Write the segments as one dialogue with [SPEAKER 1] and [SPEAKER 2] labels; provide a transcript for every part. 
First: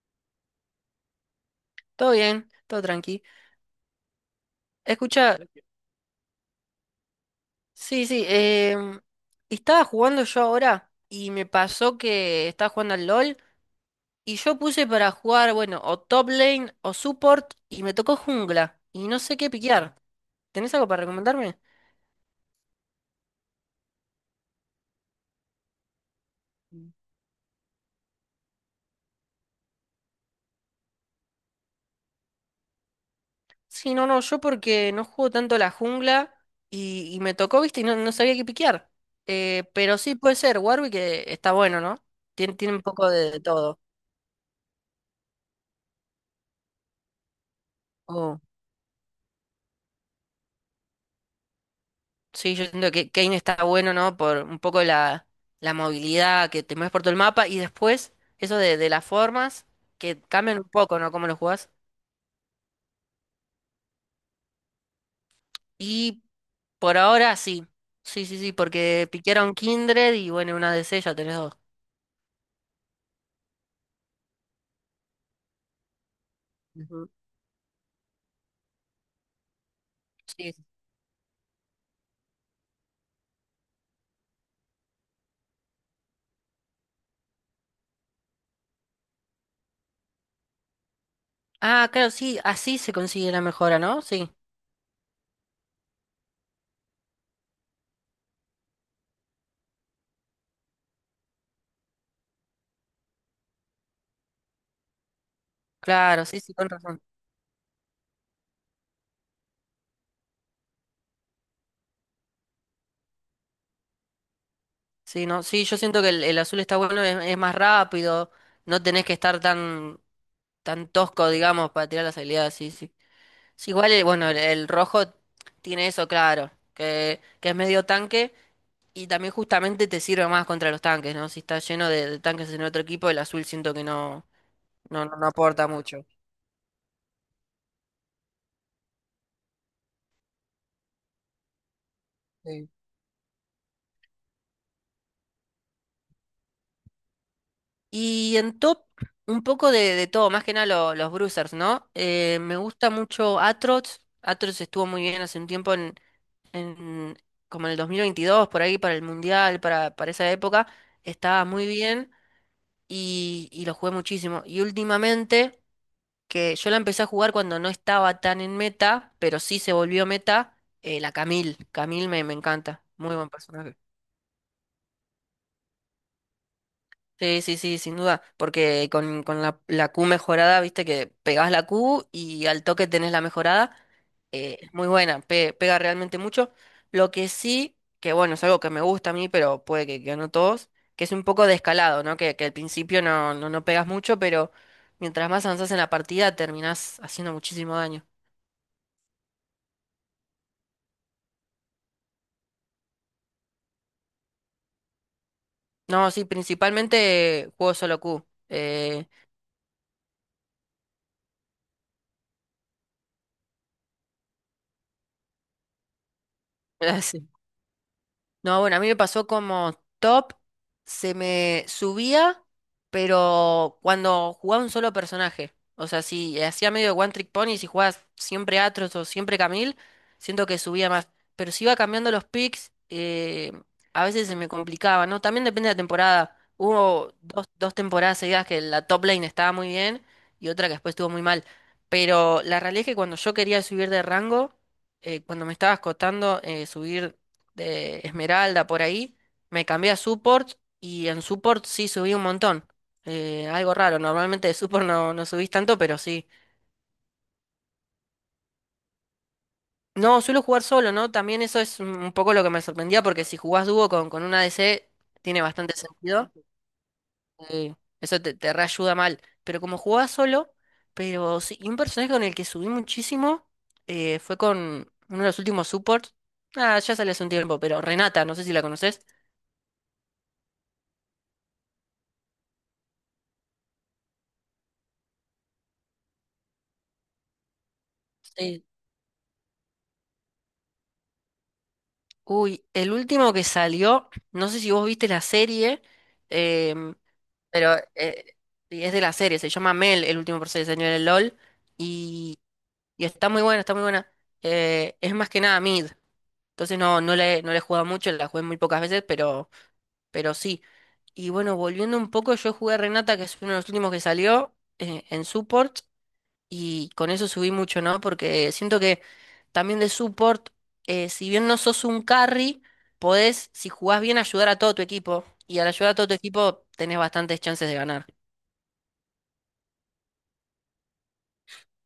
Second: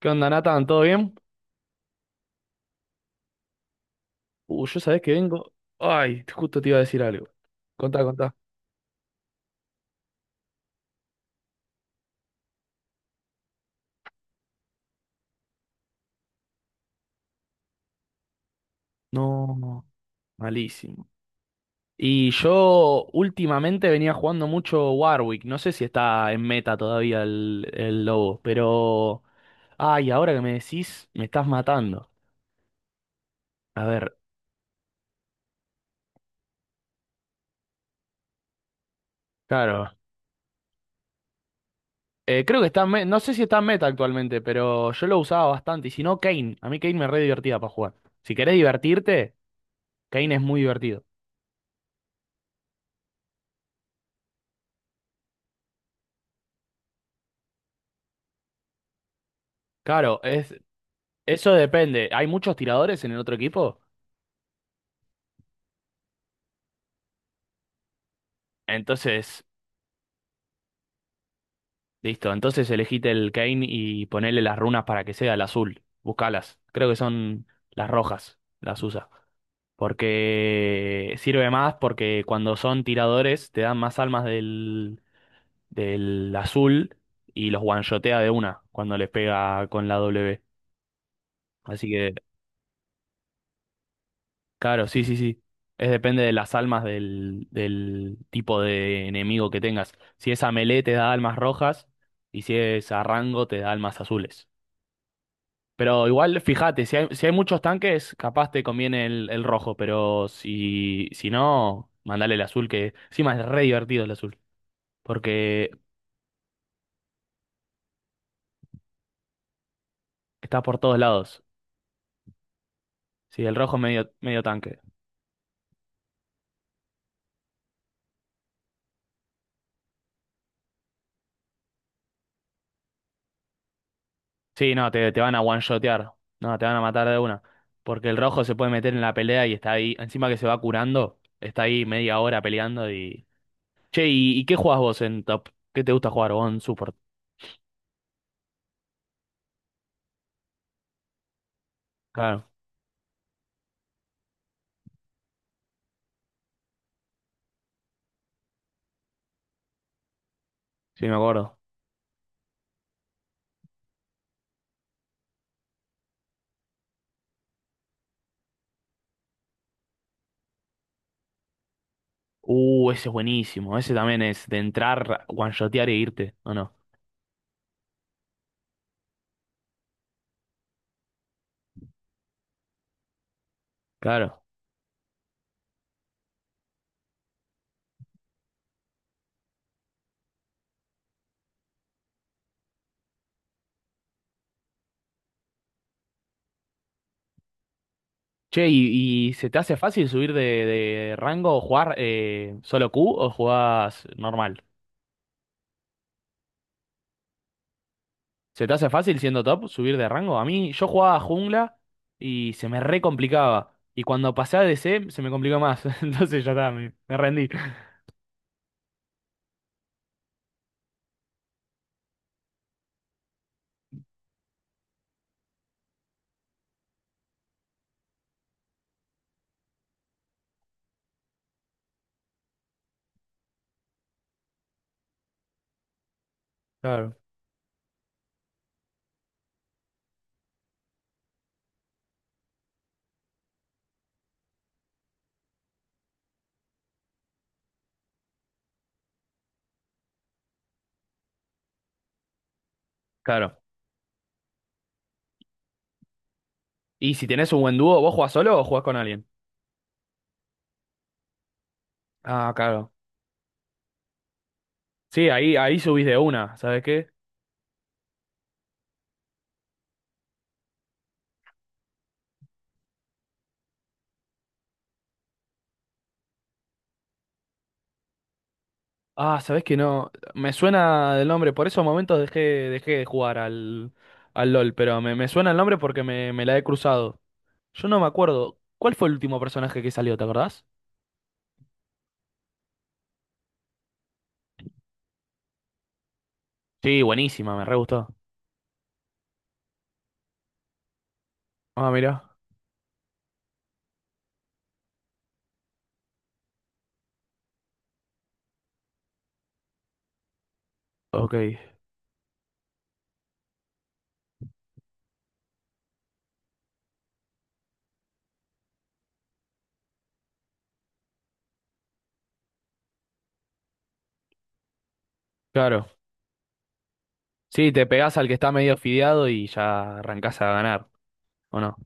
[SPEAKER 1] ¿Qué onda, Nathan? ¿Todo bien?
[SPEAKER 2] Todo bien, todo tranqui.
[SPEAKER 1] Yo sabés que
[SPEAKER 2] Escucha,
[SPEAKER 1] vengo. Ay, justo te iba a decir algo. Contá,
[SPEAKER 2] sí, sí,
[SPEAKER 1] contá.
[SPEAKER 2] em, estaba jugando yo ahora y me pasó que estaba jugando al LOL y yo puse para jugar, bueno, o top lane o support y me tocó jungla y no sé qué
[SPEAKER 1] No, no,
[SPEAKER 2] piquear. ¿Tenés algo para
[SPEAKER 1] malísimo.
[SPEAKER 2] recomendarme?
[SPEAKER 1] Y yo últimamente venía jugando mucho Warwick. No sé si está en meta todavía el lobo, pero... Ay, ahora que me decís, me estás matando. A
[SPEAKER 2] Sí, no,
[SPEAKER 1] ver,
[SPEAKER 2] no, yo porque no juego tanto la jungla y me tocó, viste, y no, no sabía qué piquear.
[SPEAKER 1] claro.
[SPEAKER 2] Pero sí puede ser, Warwick está bueno, ¿no? Tiene,
[SPEAKER 1] Creo que
[SPEAKER 2] tiene
[SPEAKER 1] está
[SPEAKER 2] un
[SPEAKER 1] en meta.
[SPEAKER 2] poco
[SPEAKER 1] No sé
[SPEAKER 2] de
[SPEAKER 1] si está en
[SPEAKER 2] todo.
[SPEAKER 1] meta actualmente, pero yo lo usaba bastante. Y si no, Kane. A mí Kane me re divertía para jugar. Si
[SPEAKER 2] Oh.
[SPEAKER 1] querés divertirte, Kane es muy divertido.
[SPEAKER 2] Sí, yo siento que Kane está bueno, ¿no? Por un poco la movilidad que te mueves por todo el mapa y después eso de las formas
[SPEAKER 1] Claro,
[SPEAKER 2] que
[SPEAKER 1] es,
[SPEAKER 2] cambian un poco, ¿no? Cómo lo
[SPEAKER 1] Eso
[SPEAKER 2] jugás.
[SPEAKER 1] depende. Hay muchos tiradores en el otro equipo.
[SPEAKER 2] Y por ahora sí. Sí, sí, sí, porque
[SPEAKER 1] Entonces,
[SPEAKER 2] piquearon Kindred y bueno, una DC ya tenés dos.
[SPEAKER 1] listo. Entonces elegite el Kane y ponele las runas para que sea el azul. Buscalas. Creo que
[SPEAKER 2] Ujú.
[SPEAKER 1] son las rojas. Las usa.
[SPEAKER 2] Sí.
[SPEAKER 1] Porque sirve más porque cuando son tiradores te dan más almas del azul y los one-shotea de una cuando les pega con la W. Así
[SPEAKER 2] Ah, claro,
[SPEAKER 1] que
[SPEAKER 2] sí, así se consigue la mejora, ¿no? Sí,
[SPEAKER 1] claro, sí, sí, sí. Es depende de las almas del tipo de enemigo que tengas. Si es a melee te da almas rojas y si es a rango te da almas azules. Pero
[SPEAKER 2] claro,
[SPEAKER 1] igual,
[SPEAKER 2] sí, sí, con
[SPEAKER 1] fíjate, si
[SPEAKER 2] razón.
[SPEAKER 1] hay, si hay muchos tanques, capaz te conviene el rojo, pero si, si no, mandale el azul, que encima es re divertido el azul,
[SPEAKER 2] Sí, no, sí,
[SPEAKER 1] porque
[SPEAKER 2] yo siento que el azul está bueno, es más rápido, no tenés que estar tan,
[SPEAKER 1] está por
[SPEAKER 2] tan
[SPEAKER 1] todos
[SPEAKER 2] tosco,
[SPEAKER 1] lados.
[SPEAKER 2] digamos, para tirar las habilidades, sí, sí.
[SPEAKER 1] Sí, el
[SPEAKER 2] Sí,
[SPEAKER 1] rojo es
[SPEAKER 2] igual,
[SPEAKER 1] medio,
[SPEAKER 2] bueno,
[SPEAKER 1] medio
[SPEAKER 2] el
[SPEAKER 1] tanque.
[SPEAKER 2] rojo tiene eso claro, que es medio tanque y también justamente te sirve más contra los tanques, ¿no? Si está lleno de tanques en otro equipo, el azul siento que no,
[SPEAKER 1] Sí, no,
[SPEAKER 2] no,
[SPEAKER 1] te,
[SPEAKER 2] no,
[SPEAKER 1] te
[SPEAKER 2] no
[SPEAKER 1] van a
[SPEAKER 2] aporta mucho.
[SPEAKER 1] one-shotear. No, te van a matar de una. Porque el rojo se puede meter en la pelea y está ahí. Encima que se va curando, está ahí media hora
[SPEAKER 2] Sí.
[SPEAKER 1] peleando y... Che, y qué jugás vos en top? ¿Qué te gusta jugar vos en support?
[SPEAKER 2] Y en top, un poco de todo, más que nada los bruisers, ¿no?
[SPEAKER 1] Claro,
[SPEAKER 2] Me gusta mucho Atrox. Atrox estuvo muy bien hace un tiempo en como en el 2022, por ahí, para el Mundial, para esa época.
[SPEAKER 1] sí, me
[SPEAKER 2] Estaba
[SPEAKER 1] acuerdo.
[SPEAKER 2] muy bien y lo jugué muchísimo. Y últimamente... que yo la empecé a jugar cuando no estaba tan en meta, pero sí se volvió meta, la Camille. Camille me encanta,
[SPEAKER 1] Ese es
[SPEAKER 2] muy buen personaje.
[SPEAKER 1] buenísimo. Ese también es de entrar, one-shotear e irte, ¿o no?
[SPEAKER 2] Sí, sí, sí, sin duda, porque con la Q mejorada, viste que pegás la Q y al toque tenés la mejorada,
[SPEAKER 1] Claro.
[SPEAKER 2] es muy buena, pega realmente mucho. Lo que sí, que bueno, es algo que me gusta a mí, pero puede que no todos, que es un poco de escalado, ¿no? Que al principio no, no, no pegas mucho, pero mientras más avanzas en la partida terminás haciendo muchísimo daño.
[SPEAKER 1] Che, y se te hace fácil subir de rango o jugar solo Q o jugás normal?
[SPEAKER 2] No, sí, principalmente juego solo Q.
[SPEAKER 1] ¿Se te hace fácil siendo top subir de rango? A mí, yo jugaba jungla y se me re complicaba. Y cuando pasé a DC se me complicó más. Entonces ya está, me,
[SPEAKER 2] Las-
[SPEAKER 1] me rendí.
[SPEAKER 2] No, bueno, a mí me pasó como top, se me subía, pero cuando jugaba un solo personaje. O sea, si hacía medio One Trick Pony, si jugabas siempre Atros o siempre Camille, siento que subía más. Pero si iba cambiando los picks, a veces se me complicaba, ¿no? También depende de la temporada. Hubo
[SPEAKER 1] Claro.
[SPEAKER 2] dos, dos temporadas seguidas que la top lane estaba muy bien y otra que después estuvo muy mal. Pero la realidad es que cuando yo quería subir de rango, cuando me estaba escotando, subir de Esmeralda por ahí, me cambié a support y en support sí subí un montón.
[SPEAKER 1] Claro.
[SPEAKER 2] Algo raro, normalmente de support no, no subís tanto, pero sí.
[SPEAKER 1] Y si tenés un buen dúo, ¿vos jugás solo o jugás con alguien?
[SPEAKER 2] No, suelo jugar solo, ¿no? También eso es un poco lo que
[SPEAKER 1] Ah,
[SPEAKER 2] me
[SPEAKER 1] claro.
[SPEAKER 2] sorprendía porque si jugás dúo con un ADC
[SPEAKER 1] Sí,
[SPEAKER 2] tiene
[SPEAKER 1] ahí,
[SPEAKER 2] bastante
[SPEAKER 1] ahí subís de
[SPEAKER 2] sentido.
[SPEAKER 1] una, ¿sabes qué?
[SPEAKER 2] eh, Eso te, te reayuda mal. Pero como jugaba solo, pero sí, y un personaje con el que subí muchísimo fue con uno de los últimos supports. Ah, ya sale hace un tiempo, pero Renata, no sé si la conoces.
[SPEAKER 1] Ah, ¿sabés que no? Me suena el nombre, por esos momentos dejé, dejé de jugar al, al LOL, pero me suena el nombre porque me la he cruzado. Yo no me acuerdo. ¿Cuál fue el último personaje que salió, te acordás?
[SPEAKER 2] Uy, el último que salió, no sé si vos viste la serie, em,
[SPEAKER 1] Sí, buenísima, me
[SPEAKER 2] pero
[SPEAKER 1] re gustó.
[SPEAKER 2] sí, es de la serie, se llama Mel, el último proceso de señor del LOL,
[SPEAKER 1] Ah, mira.
[SPEAKER 2] y, y está muy buena, está muy buena. Es más que nada mid, entonces no, no le, no le he jugado mucho, la jugué muy pocas veces, pero sí. Y
[SPEAKER 1] Ok,
[SPEAKER 2] bueno, volviendo un poco, yo jugué a Renata, que es uno de los últimos que salió en support y con eso subí mucho, ¿no? Porque siento que también de support, si bien no sos un carry, podés, si jugás bien, ayudar a todo tu equipo. Y al
[SPEAKER 1] claro.
[SPEAKER 2] ayudar a todo tu equipo, tenés bastantes chances
[SPEAKER 1] Sí,
[SPEAKER 2] de
[SPEAKER 1] te
[SPEAKER 2] ganar.
[SPEAKER 1] pegás al que está medio fideado y ya arrancás a ganar, ¿o no?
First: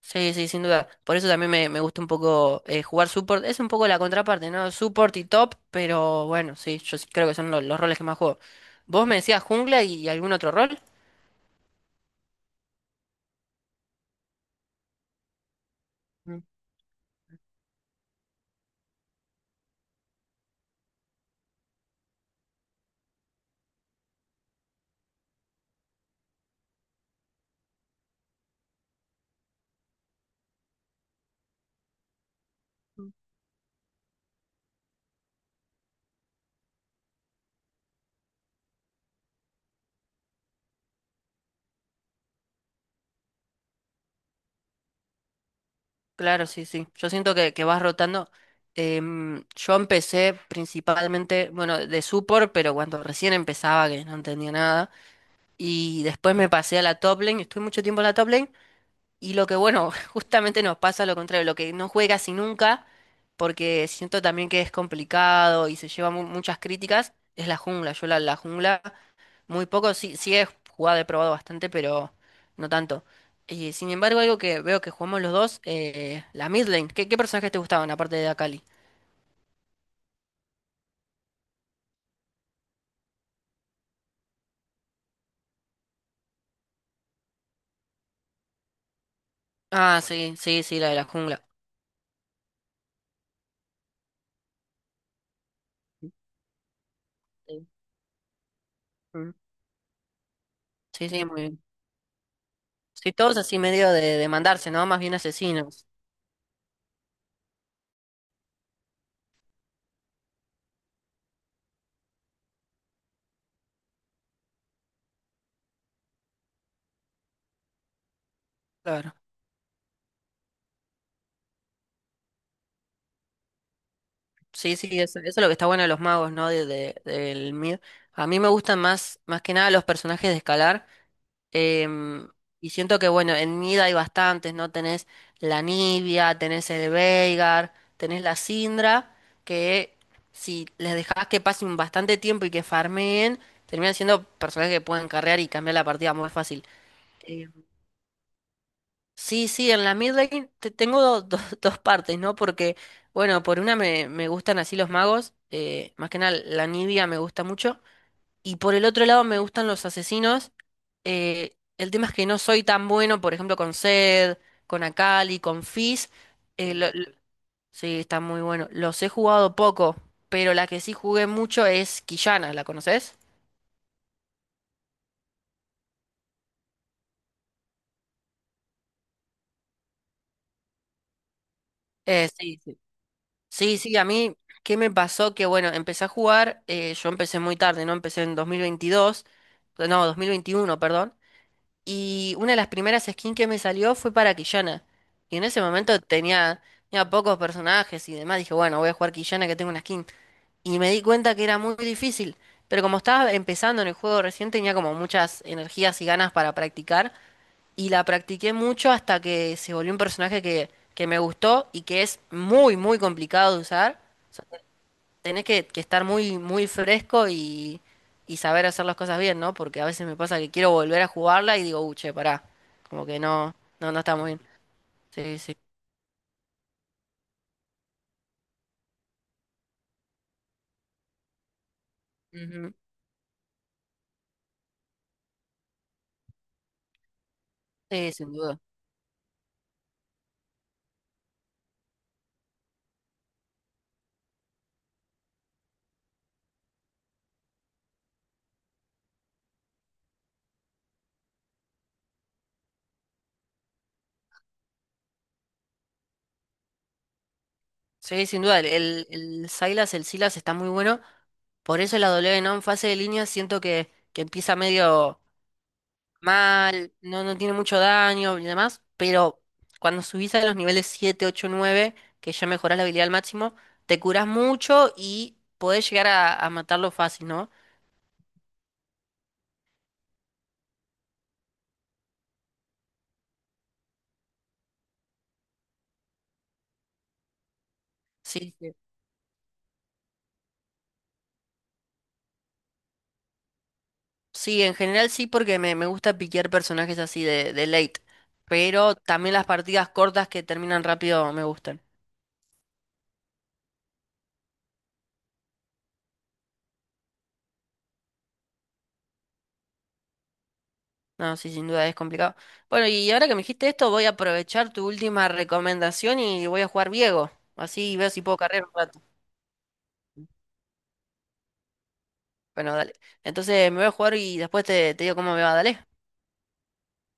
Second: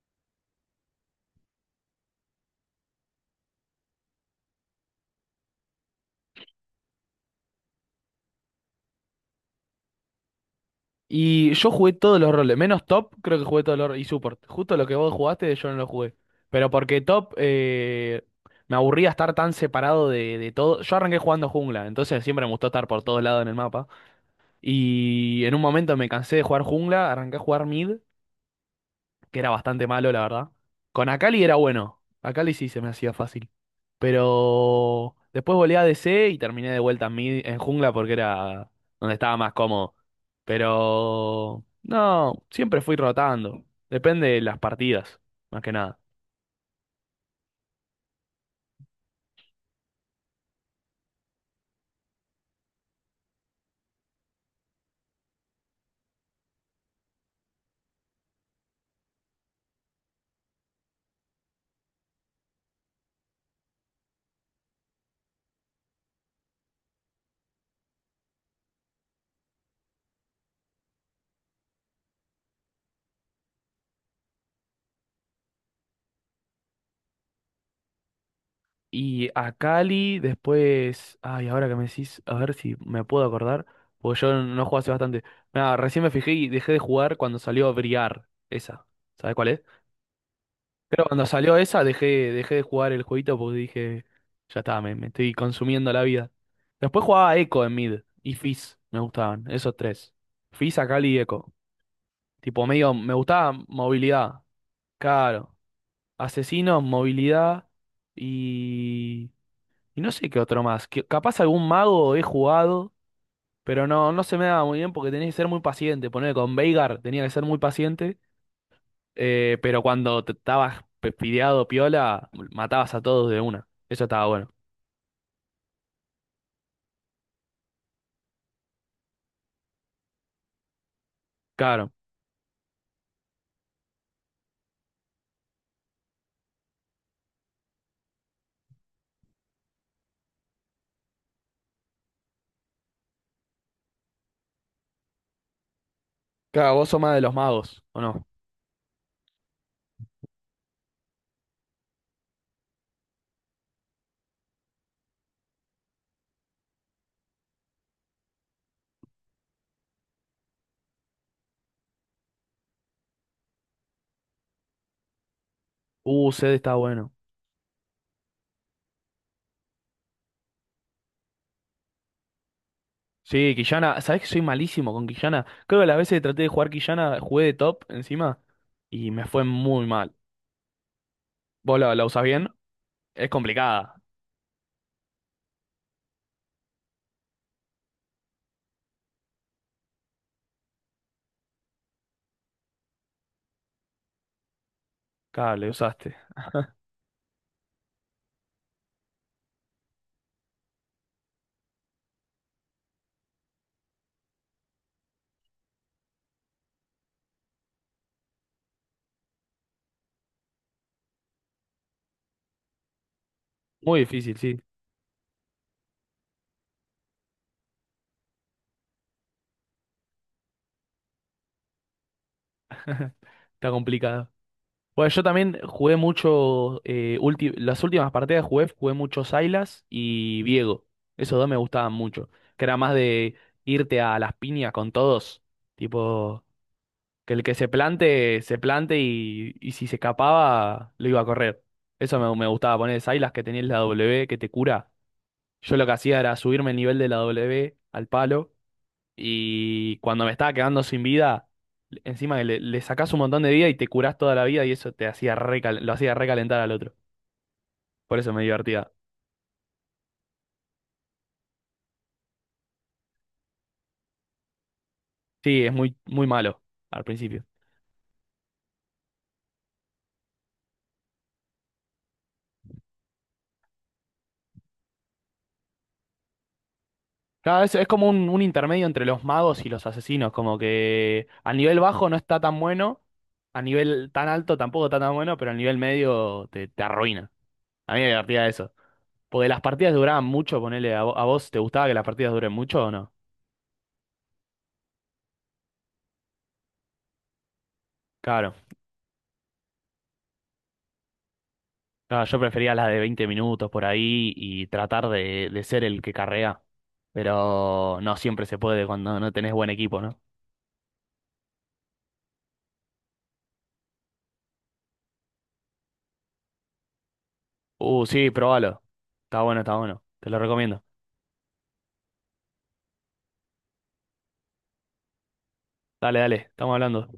[SPEAKER 2] Sí, sí, sin duda. Por eso también me gusta un poco jugar support. Es un poco la contraparte, ¿no? Support y top, pero bueno, sí, yo sí creo que son los roles que más juego. ¿Vos me decías jungla y algún otro rol?
[SPEAKER 1] Y yo jugué todos los roles, menos top, creo que jugué todos los roles, y support. Justo lo que vos jugaste, yo no lo jugué. Pero porque top, me aburría estar tan separado de todo. Yo arranqué jugando jungla, entonces siempre me gustó estar por todos lados en el mapa. Y en un momento me cansé de jugar jungla, arranqué a jugar mid, que era bastante malo, la verdad. Con Akali era bueno. Akali sí se me
[SPEAKER 2] Mm.
[SPEAKER 1] hacía fácil. Pero después volé a DC y terminé de vuelta en, mid- en jungla porque era donde estaba más cómodo. Pero no, siempre fui rotando. Depende de las partidas, más que nada.
[SPEAKER 2] Claro, sí, sí. Yo siento que vas rotando. Yo empecé principalmente, bueno, de support, pero cuando recién empezaba, que no entendía nada. Y después me pasé a la top lane, estuve mucho tiempo en la top lane. Y lo que, bueno, justamente nos pasa lo contrario, lo que no juega casi nunca, porque siento también que es complicado y se lleva muchas críticas, es la jungla. Yo la jungla. Muy poco, sí, sí he jugado, he probado bastante, pero no tanto. Y sin embargo, algo que veo que jugamos los dos, la mid lane. ¿Qué, qué personajes te gustaban aparte de Akali?
[SPEAKER 1] Y Akali después. Ay, ahora que me decís, a ver si me puedo acordar. Porque yo no jugué hace bastante. Nada, recién me fijé y dejé de jugar cuando salió Briar. Esa. ¿Sabes cuál es?
[SPEAKER 2] Ah, sí, sí, sí, la de
[SPEAKER 1] Pero
[SPEAKER 2] la
[SPEAKER 1] cuando
[SPEAKER 2] jungla.
[SPEAKER 1] salió esa dejé, dejé de jugar el jueguito porque dije, ya está, me estoy consumiendo la vida. Después jugaba Echo
[SPEAKER 2] Sí,
[SPEAKER 1] en mid y Fizz, me
[SPEAKER 2] Mm.
[SPEAKER 1] gustaban, esos tres. Fizz, Akali
[SPEAKER 2] sí,
[SPEAKER 1] y
[SPEAKER 2] sí, muy
[SPEAKER 1] Echo.
[SPEAKER 2] bien.
[SPEAKER 1] Tipo, medio,
[SPEAKER 2] Sí,
[SPEAKER 1] me
[SPEAKER 2] todos
[SPEAKER 1] gustaba
[SPEAKER 2] así medio de
[SPEAKER 1] movilidad,
[SPEAKER 2] mandarse, ¿no? Más bien
[SPEAKER 1] claro.
[SPEAKER 2] asesinos.
[SPEAKER 1] Asesinos, movilidad y... Y no sé qué otro más. Que, capaz algún mago he jugado, pero no, no se me daba muy bien porque tenés que ser muy paciente. Poner con Veigar tenía que ser muy paciente.
[SPEAKER 2] Claro.
[SPEAKER 1] Pero cuando te estabas pespideado piola, matabas a todos de una. Eso estaba bueno.
[SPEAKER 2] Sí, sí, eso es lo que está bueno de los magos, ¿no? Del mid. A mí me gustan más, más que nada los personajes de escalar.
[SPEAKER 1] Claro.
[SPEAKER 2] Em, y siento que, bueno, en Nida hay bastantes, ¿no? Tenés la Nibia, tenés el Veigar, tenés la Syndra, que si les dejás que pasen bastante tiempo y que farmeen, terminan siendo personajes que pueden carrear y cambiar la partida muy fácil.
[SPEAKER 1] Claro, vos sos más de los
[SPEAKER 2] Em,
[SPEAKER 1] magos, ¿o no?
[SPEAKER 2] sí, sí, en la mid lane tengo dos partes, ¿no? Porque, bueno, por una me gustan así los magos, más que nada la Nibia me gusta mucho. Y por el otro lado me gustan los asesinos. El tema es que no soy tan bueno, por ejemplo, con Zed, con Akali, con Fizz.
[SPEAKER 1] Zed
[SPEAKER 2] eh,
[SPEAKER 1] está
[SPEAKER 2] lo- lo-
[SPEAKER 1] bueno.
[SPEAKER 2] sí, está muy bueno. Los he jugado poco, pero la que sí jugué mucho es Quillana, ¿la conoces?
[SPEAKER 1] Sí, Quillana, ¿sabés que soy malísimo con Quillana? Creo que las veces que traté de jugar Quillana, jugué de top encima y me fue muy mal. ¿Vos la, la usás bien?
[SPEAKER 2] Sí, sí.
[SPEAKER 1] Es
[SPEAKER 2] Sí,
[SPEAKER 1] complicada.
[SPEAKER 2] sí, a mí, ¿qué me pasó? Que bueno, empecé a jugar, yo empecé muy tarde, ¿no? Empecé en 2022 no, 2021 perdón. Y una de las primeras skins que me salió fue para Quillana. Y en
[SPEAKER 1] Claro,
[SPEAKER 2] ese
[SPEAKER 1] le
[SPEAKER 2] momento
[SPEAKER 1] usaste.
[SPEAKER 2] tenía, tenía pocos personajes y demás. Dije, bueno, voy a jugar Quillana que tengo una skin. Y me di cuenta que era muy difícil. Pero como estaba empezando en el juego recién, tenía como muchas energías y ganas para practicar. Y la practiqué mucho hasta que se volvió un personaje que me gustó y que es muy, muy complicado de
[SPEAKER 1] Muy
[SPEAKER 2] usar
[SPEAKER 1] difícil, sí.
[SPEAKER 2] tenés que estar muy, muy fresco y saber hacer las cosas bien, ¿no? Porque a veces me pasa que quiero volver a jugarla y digo, uche, pará. Como que no,
[SPEAKER 1] Está
[SPEAKER 2] no, no está
[SPEAKER 1] complicada.
[SPEAKER 2] muy bien.
[SPEAKER 1] Bueno, yo
[SPEAKER 2] Sí, sí.
[SPEAKER 1] también jugué mucho, las últimas partidas jugué, jugué mucho Sylas y Viego. Esos dos me gustaban mucho. Que
[SPEAKER 2] Ujú.
[SPEAKER 1] era más de irte a las piñas con todos. Tipo, que el que
[SPEAKER 2] Sí, sin
[SPEAKER 1] se
[SPEAKER 2] duda.
[SPEAKER 1] plante y si se escapaba, lo iba a correr. Eso me, me gustaba poner Sylas que tenías la W, que te cura. Yo lo que hacía era subirme el nivel de la W al palo y cuando me estaba quedando sin vida, encima le, le sacás un montón de vida y te curás toda la vida y eso te hacía recal- lo hacía recalentar al otro. Por
[SPEAKER 2] Sí,
[SPEAKER 1] eso me
[SPEAKER 2] sin duda.
[SPEAKER 1] divertía.
[SPEAKER 2] El Silas, el Silas está muy bueno. Por eso la W, ¿no? En fase de línea siento que empieza medio.
[SPEAKER 1] Sí, es muy, muy malo
[SPEAKER 2] Mal,
[SPEAKER 1] al
[SPEAKER 2] no, no
[SPEAKER 1] principio.
[SPEAKER 2] tiene mucho daño y demás, pero cuando subís a los niveles 7, 8, 9 que ya mejorás la habilidad al máximo, te curás mucho y podés llegar a matarlo fácil, ¿no?
[SPEAKER 1] Claro, es como un intermedio entre los magos y los asesinos, como que a nivel bajo no está tan bueno, a nivel tan alto tampoco está tan bueno, pero a nivel medio te, te arruina. A mí me divertía
[SPEAKER 2] Sí,
[SPEAKER 1] eso.
[SPEAKER 2] sí.
[SPEAKER 1] Porque las partidas duraban mucho, ponele, a, vo- a vos, ¿te gustaba que las partidas duren mucho o no?
[SPEAKER 2] Sí, en general sí, porque me gusta piquear personajes así de late,
[SPEAKER 1] Claro.
[SPEAKER 2] pero también las partidas cortas que terminan rápido me gustan.
[SPEAKER 1] No, yo prefería las de 20 minutos por ahí y tratar de ser el que carrea. Pero no siempre se puede cuando no tenés buen equipo, ¿no?
[SPEAKER 2] No, sí, sin duda es complicado. Bueno, y ahora que me dijiste esto, voy a aprovechar tu última recomendación y voy a jugar Viego. Así veo si
[SPEAKER 1] Sí,
[SPEAKER 2] puedo cargar un
[SPEAKER 1] probalo.
[SPEAKER 2] rato.
[SPEAKER 1] Está bueno, está bueno. Te lo recomiendo.
[SPEAKER 2] Bueno, dale. Entonces me voy a jugar y después te, te digo cómo me va, dale.
[SPEAKER 1] Dale, dale, estamos hablando.